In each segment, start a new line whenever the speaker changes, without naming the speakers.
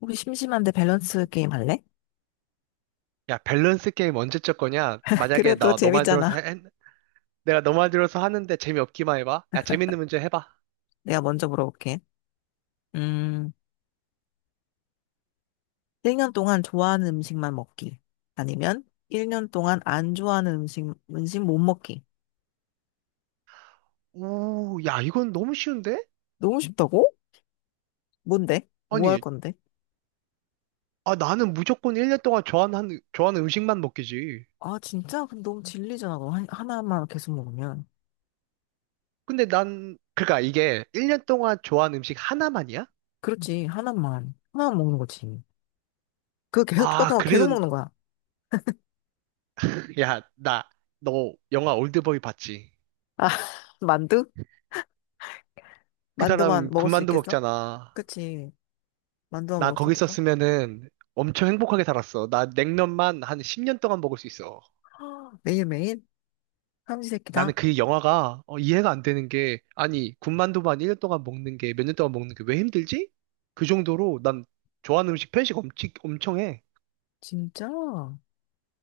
우리 심심한데 밸런스 게임 할래?
야, 밸런스 게임 언제 쳤 거냐? 만약에
그래도
나 너 말 들어서
재밌잖아.
해- 내가 너 말 들어서 하는데 재미없기만 해봐. 야, 재밌는 문제 해봐.
내가 먼저 물어볼게. 음, 1년 동안 좋아하는 음식만 먹기. 아니면 1년 동안 안 좋아하는 음식 못 먹기.
오, 야, 이건 너무 쉬운데?
너무 쉽다고? 뭔데? 뭐 할
아니,
건데?
아, 나는 무조건 1년 동안 좋아하는 음식만 먹기지.
아, 진짜? 근데 너무 질리잖아. 그거 하나만 계속 먹으면.
근데 난, 그러니까 이게 1년 동안 좋아하는 음식 하나만이야?
그렇지, 하나만. 하나만 먹는 거지. 그거 계속
아,
똑같은 거 계속
그래도,
먹는 거야.
야, 나, 너 영화 올드보이 봤지?
아, 만두?
그 사람
만두만 먹을 수
군만두
있겠어?
먹잖아.
그치. 만두만
나
먹을 수
거기
있겠어?
있었으면은 엄청 행복하게 살았어. 나 냉면만 한 10년 동안 먹을 수 있어.
매일매일?
나는
삼시세끼다.
그 영화가 이해가 안 되는 게 아니 군만두만 1년 동안 먹는 게 몇 년 동안 먹는 게 왜 힘들지? 그 정도로 난 좋아하는 음식 편식 엄청 엄청 해.
진짜?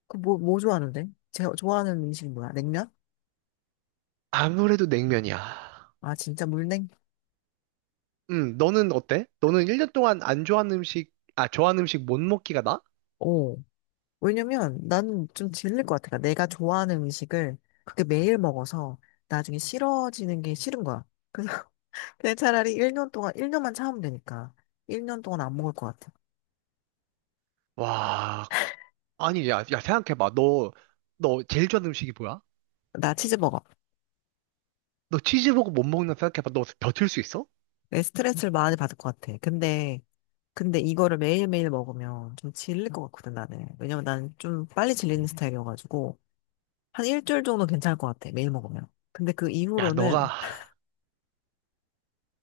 그 뭐 좋아하는데? 제가 좋아하는 음식이 뭐야? 냉면?
아무래도 냉면이야.
아, 진짜 물냉?
너는 어때? 너는 1년 동안 안 좋아하는 음식 아 좋아하는 음식 못 먹기가 나?
오. 왜냐면 나는 좀 질릴 것 같아. 내가 좋아하는 음식을 그렇게 매일 먹어서 나중에 싫어지는 게 싫은 거야. 그래서 그냥 차라리 1년 동안, 1년만 참으면 되니까. 1년 동안 안 먹을 것 같아.
와 아니 야, 야 생각해봐 너 너 제일 좋아하는 음식이 뭐야?
나 치즈버거.
너 치즈버거 못 먹는다 생각해봐 너 버틸 수 있어?
내 스트레스를 많이 받을 것 같아. 근데 이거를 매일매일 먹으면 좀 질릴 것 같거든, 나는. 왜냐면 나는 좀 빨리 질리는 스타일이어가지고. 한 일주일 정도 괜찮을 것 같아. 매일 먹으면. 근데 그
야
이후로는
너가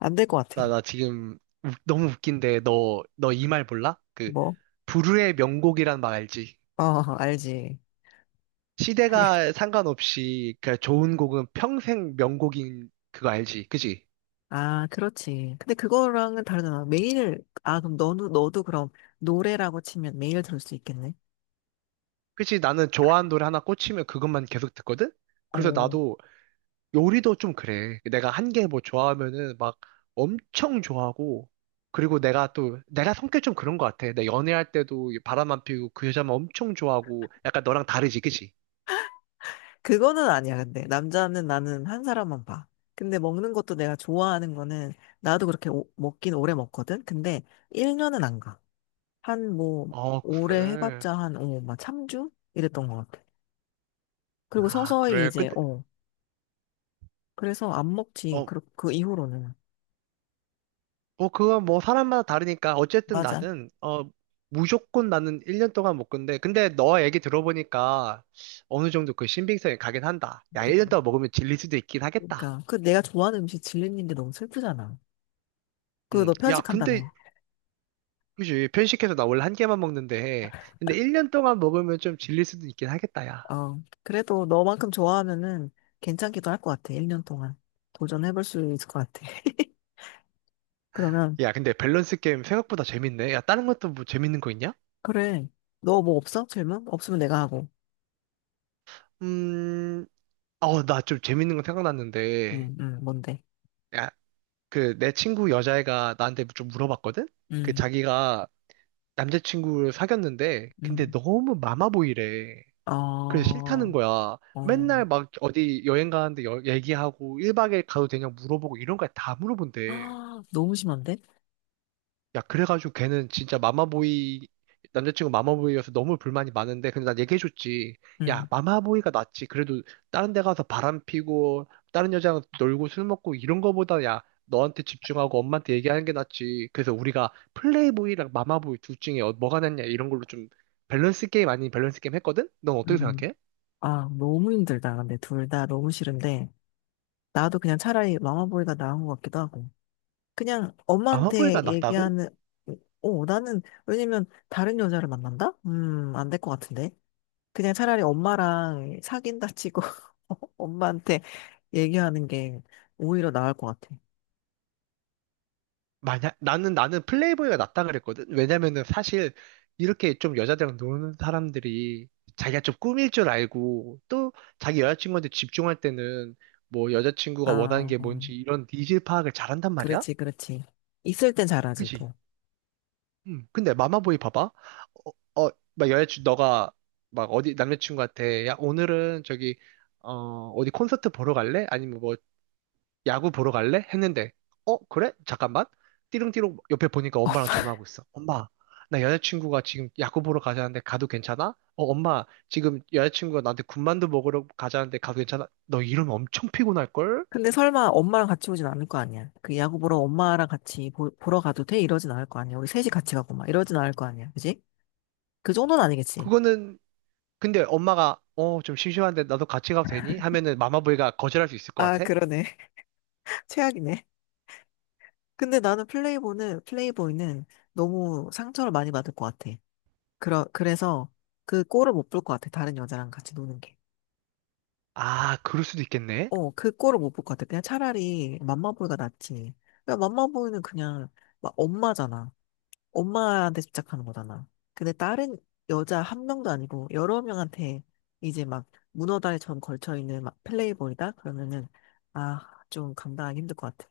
안 될 것 같아.
나 지금 웃- 너무 웃긴데 너 이 말 몰라? 그,
뭐?
불후의 명곡이란 말 알지?
어, 알지.
시대가 상관없이 그 좋은 곡은 평생 명곡인 그거 알지? 그지?
아, 그렇지. 근데 그거랑은 다르잖아. 아, 그럼 너도 그럼 노래라고 치면 매일 들을 수 있겠네?
그치? 나는 좋아하는 노래 하나 꽂히면 그것만 계속 듣거든? 그래서
어,
나도 요리도 좀 그래. 내가 한 개 뭐 좋아하면은 막 엄청 좋아하고 그리고 내가 성격 좀 그런 것 같아. 내 연애할 때도 바람만 피우고 그 여자만 엄청 좋아하고 약간 너랑 다르지, 그치?
그거는 아니야, 근데. 남자는 나는 한 사람만 봐. 근데 먹는 것도 내가 좋아하는 거는, 나도 그렇게 먹긴 오래 먹거든? 근데 1년은 안 가. 한 뭐,
어,
오래
그래.
해봤자 한, 막 3주? 이랬던 것 같아. 그리고
아,
서서히
그래.
이제,
근데,
그래서 안 먹지.
어,
그 이후로는.
뭐 그건 뭐 사람마다 다르니까 어쨌든
맞아.
나는 무조건 나는 1년 동안 못 근데 너 얘기 들어보니까 어느 정도 그 신빙성이 가긴 한다. 야,
그,
1년 동안 먹으면 질릴 수도 있긴 하겠다.
그러니까 그 내가 좋아하는 음식 질리는 게 너무 슬프잖아. 그
음.
너
야, 근데
편식한다며.
그지 편식해서 나 원래 한 개만 먹는데 근데 1년 동안 먹으면 좀 질릴 수도 있긴 하겠다, 야.
어, 그래도 너만큼 좋아하면은 괜찮기도 할 것 같아. 1년 동안 도전해볼 수 있을 것 같아. 그러면
야, 근데 밸런스 게임 생각보다 재밌네. 야, 다른 것도 뭐 재밌는 거 있냐?
그래. 너 뭐 없어? 질문? 없으면 내가 하고.
음. 어, 나 좀 재밌는 거 생각났는데.
뭔데?
야, 그 내 친구 여자애가 나한테 좀 물어봤거든? 그
음,
자기가 남자친구를 사귀었는데, 근데
음.
너무 마마보이래. 그래서
어,
싫다는 거야.
어.
맨날 막 어디 여행 가는데 여- 얘기하고 1박 에일 가도 되냐 물어보고 이런 거 다 물어본대.
아, 너무 심한데?
야, 그래가지고 걔는 진짜 마마보이, 남자친구 마마보이여서 너무 불만이 많은데, 근데 난 얘기해줬지. 야,
음,
마마보이가 낫지. 그래도 다른 데 가서 바람 피고, 다른 여자랑 놀고 술 먹고 이런 거보다 야, 너한테 집중하고 엄마한테 얘기하는 게 낫지. 그래서 우리가 플레이보이랑 마마보이 둘 중에 어- 뭐가 낫냐 이런 걸로 좀 밸런스 게임 아닌 밸런스 게임 했거든? 넌 어떻게
음.
생각해?
아, 너무 힘들다. 근데 둘 다 너무 싫은데. 나도 그냥 차라리 마마보이가 나은 것 같기도 하고. 그냥 엄마한테
마마보이가 낫다고?
얘기하는, 나는, 왜냐면 다른 여자를 만난다? 안 될 것 같은데. 그냥 차라리 엄마랑 사귄다 치고 엄마한테 얘기하는 게 오히려 나을 것 같아.
만약 나는 플레이보이가 낫다 그랬거든. 왜냐면은 사실 이렇게 좀 여자들이랑 노는 사람들이 자기가 좀 꾸밀 줄 알고 또 자기 여자친구한테 집중할 때는 뭐 여자친구가 원하는
아,
게 뭔지 이런 니즈 파악을 잘한단 말이야.
그렇지, 그렇지. 있을 땐 잘하지,
그지?
또.
음. 근데 마마보이 봐봐. 막 여자친구 너가 막 어디 남자친구한테 야 오늘은 저기 어디 콘서트 보러 갈래? 아니면 뭐 야구 보러 갈래? 했는데, 어, 그래? 잠깐만. 띠릉띠릉 옆에 보니까 엄마랑 전화하고 있어. 엄마, 나 여자친구가 지금 야구 보러 가자는데 가도 괜찮아? 어, 엄마, 지금 여자친구가 나한테 군만두 먹으러 가자는데 가도 괜찮아? 너 이러면 엄청 피곤할걸?
근데 설마 엄마랑 같이 오진 않을 거 아니야. 그 야구 보러 엄마랑 같이 보러 가도 돼? 이러진 않을 거 아니야. 우리 셋이 같이 가고 막 이러진 않을 거 아니야. 그지? 그 정도는 아니겠지.
그거는, 근데 엄마가, 좀 심심한데 나도 같이 가도 되니? 하면은 마마보이가 거절할 수 있을 것
아,
같아?
그러네. 최악이네. 근데 나는 플레이보이는 너무 상처를 많이 받을 것 같아. 그래서 그 꼴을 못 볼 것 같아. 다른 여자랑 같이 노는 게.
아, 그럴 수도 있겠네?
어, 그 꼴을 못 볼 것 같아. 그냥 차라리 맘마보이가 낫지. 그냥 맘마보이는 그냥 막 엄마잖아. 엄마한테 집착하는 거잖아. 근데 다른 여자 한 명도 아니고 여러 명한테 이제 막 문어다리처럼 걸쳐있는 막 플레이보이다? 그러면은, 아, 좀 감당하기 힘들 것 같아.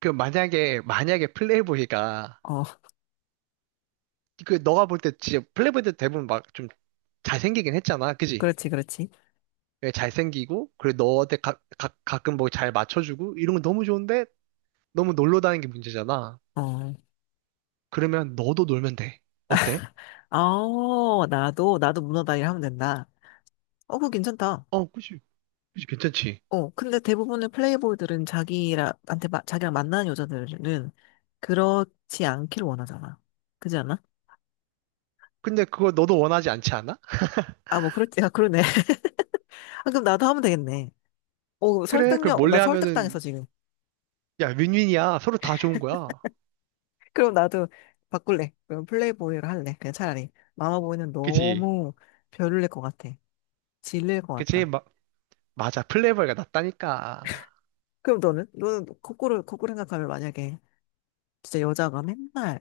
그 만약에 플레이보이가,
어,
그 너가 볼 때 진짜 플레이보이 때 대부분 막 좀 잘생기긴 했잖아. 그지?
그렇지, 그렇지.
예, 잘생기고, 그리고 너한테 가끔 뭐 잘 맞춰주고, 이런 건 너무 좋은데, 너무 놀러 다니는 게 문제잖아.
어.
그러면 너도 놀면 돼. 어때?
어, 나도 문어다이를 하면 된다. 어, 그거 괜찮다.
어, 그치. 그치, 괜찮지.
어, 근데 대부분의 플레이보이들은 자기한테, 라 자기랑 만나는 여자들은 그렇지 않기를 원하잖아. 그지 않아?
근데 그걸 너도 원하지 않지 않아?
아, 뭐, 그렇지. 아, 그러네. 아, 그럼 나도 하면 되겠네. 어,
그래, 그걸
설득력, 나
몰래
설득당했어,
하면은,
지금.
야, 윈윈이야. 서로 다 좋은 거야.
그럼 나도 바꿀래. 그럼 플레이보이를 할래. 그냥 차라리. 마마보이는
그치?
너무 별로일 것 같아. 질릴 것
그치?
같다.
마, 맞아. 플레이보이가 낫다니까.
그럼 너는? 너는 거꾸로 생각하면 만약에 진짜 여자가 맨날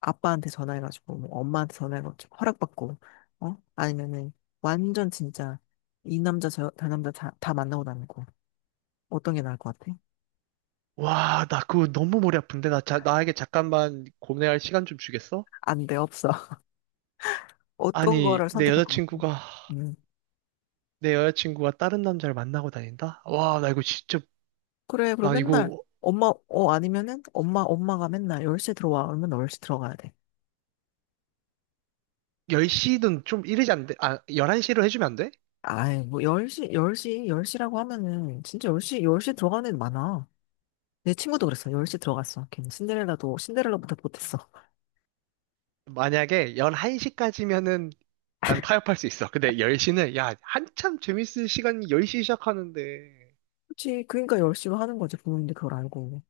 아빠한테 전화해가지고 뭐 엄마한테 전화해가지고 허락받고 아니면은 완전 진짜 이 남자 저 남자 다 만나고 다니고 어떤 게 나을 것 같아?
와, 나 그거 너무 머리 아픈데? 나, 자, 나에게 잠깐만 고민할 시간 좀 주겠어?
안 돼 없어 어떤
아니,
거를 선택할 것 같아? 음
내 여자친구가 다른 남자를 만나고 다닌다? 와, 나 이거 진짜
그래 그리고
나
맨날
이거
엄마 어 아니면은 엄마가 맨날 10시에 들어와 그러면 10시 들어가야 돼?
10시는 좀 이르지 안 돼? 아, 11시로 해주면 안 돼?
아이 뭐 10시 열 시라고 하면은 진짜 10시 열 시 들어가는 애 많아. 내 친구도 그랬어. 10시 들어갔어. 걔는 신데렐라도 신데렐라보다 못했어.
만약에 11시까지면은 난 타협할 수 있어. 근데 10시는 야, 한참 재밌을 시간이 10시 시작하는데.
그치. 그러니까 열심히 하는 거지, 부모님들 그걸 알고.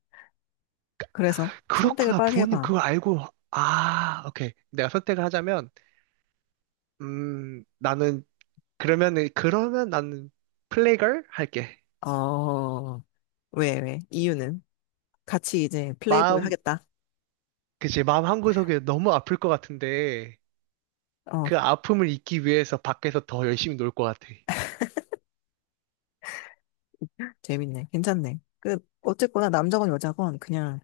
그래서 선택을
그렇구나.
빨리
부모님
해봐.
그거 알고 아, 오케이. 내가 선택을 하자면 나는 그러면 나는 플래걸 할게.
어, 왜? 이유는? 같이 이제 플레이보이
마음
하겠다.
그치 마음 한구석에 너무 아플 것 같은데
어,
그 아픔을 잊기 위해서 밖에서 더 열심히 놀 것 같아.
재밌네. 괜찮네. 그, 어쨌거나 남자건 여자건 그냥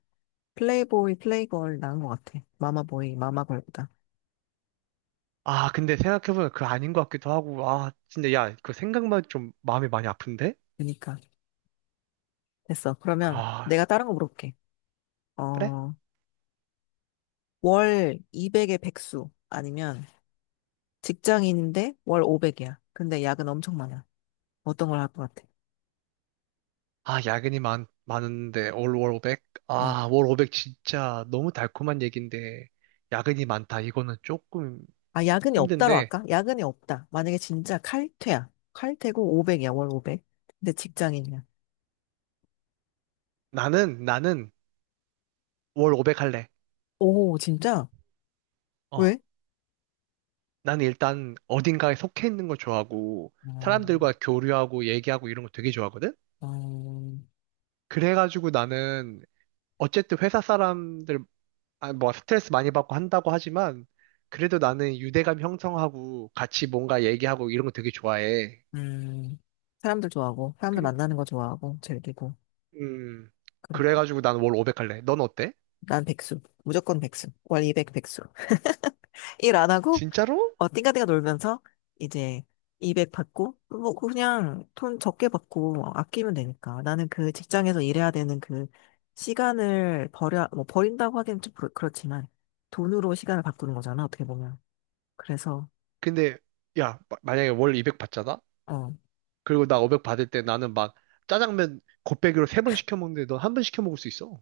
플레이보이, 플레이걸 나은 것 같아. 마마보이, 마마걸보다.
아, 근데 생각해보면 그거 아닌 것 같기도 하고, 아, 진짜, 야, 그 생각만 좀 마음이 많이 아픈데?
그러니까. 됐어. 그러면
아,
내가 다른 거 물어볼게.
그래?
어, 월 200의 백수 아니면 직장인인데 월 500이야. 근데 야근 엄청 많아. 어떤 걸 할 것 같아?
아, 야근이 많은데, 올 월 오백?
어.
아, 월 오백 진짜 너무 달콤한 얘기인데, 야근이 많다. 이거는 조금
아, 야근이 없다로
힘든데,
할까? 야근이 없다. 만약에 진짜 칼퇴야. 칼퇴고 500이야, 월 500. 근데 직장인이야.
나는 월 오백 할래.
오, 진짜?
어,
왜?
나는 일단 어딘가에 속해 있는 걸 좋아하고, 사람들과
음,
교류하고, 얘기하고 이런 거 되게 좋아하거든?
음,
그래가지고 나는, 어쨌든 회사 사람들 아, 뭐 스트레스 많이 받고 한다고 하지만 그래도 나는 유대감 형성하고 같이 뭔가 얘기하고 이런 거 되게 좋아해.
음, 사람들 좋아하고, 사람들
그리
만나는 거 좋아하고, 즐기고,
음
그렇고.
그래가지고 난 월 500 할래. 넌 어때?
난 백수. 무조건 백수. 월 200 백수. 일 안 하고,
진짜로?
띵가띵가 놀면서 이제 200 받고, 뭐, 그냥 돈 적게 받고 아끼면 되니까. 나는 그 직장에서 일해야 되는 그 시간을 버려, 뭐, 버린다고 하기엔 좀 그렇지만, 돈으로 시간을 바꾸는 거잖아, 어떻게 보면. 그래서,
근데 야 마- 만약에 월 200 받잖아?
어.
그리고 나 500 받을 때 나는 막 짜장면 곱빼기로 세 번 시켜 먹는데 넌 한 번 시켜 먹을 수 있어.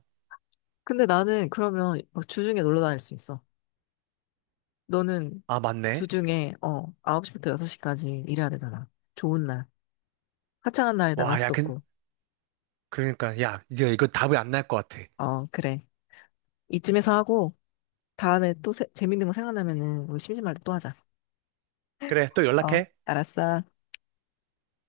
근데 나는 그러면 막 주중에 놀러 다닐 수 있어. 너는
아 맞네.
주중에, 9시부터 6시까지 일해야 되잖아. 좋은 날. 화창한 날에 나갈
와 야
수도
근
없고.
그러니까 야 이제 이거 답이 안 날 것 같아.
어, 그래. 이쯤에서 하고, 다음에 또 재밌는 거 생각나면은 우리 심심할 때 또 하자.
그래 또
어,
연락해.
알았어.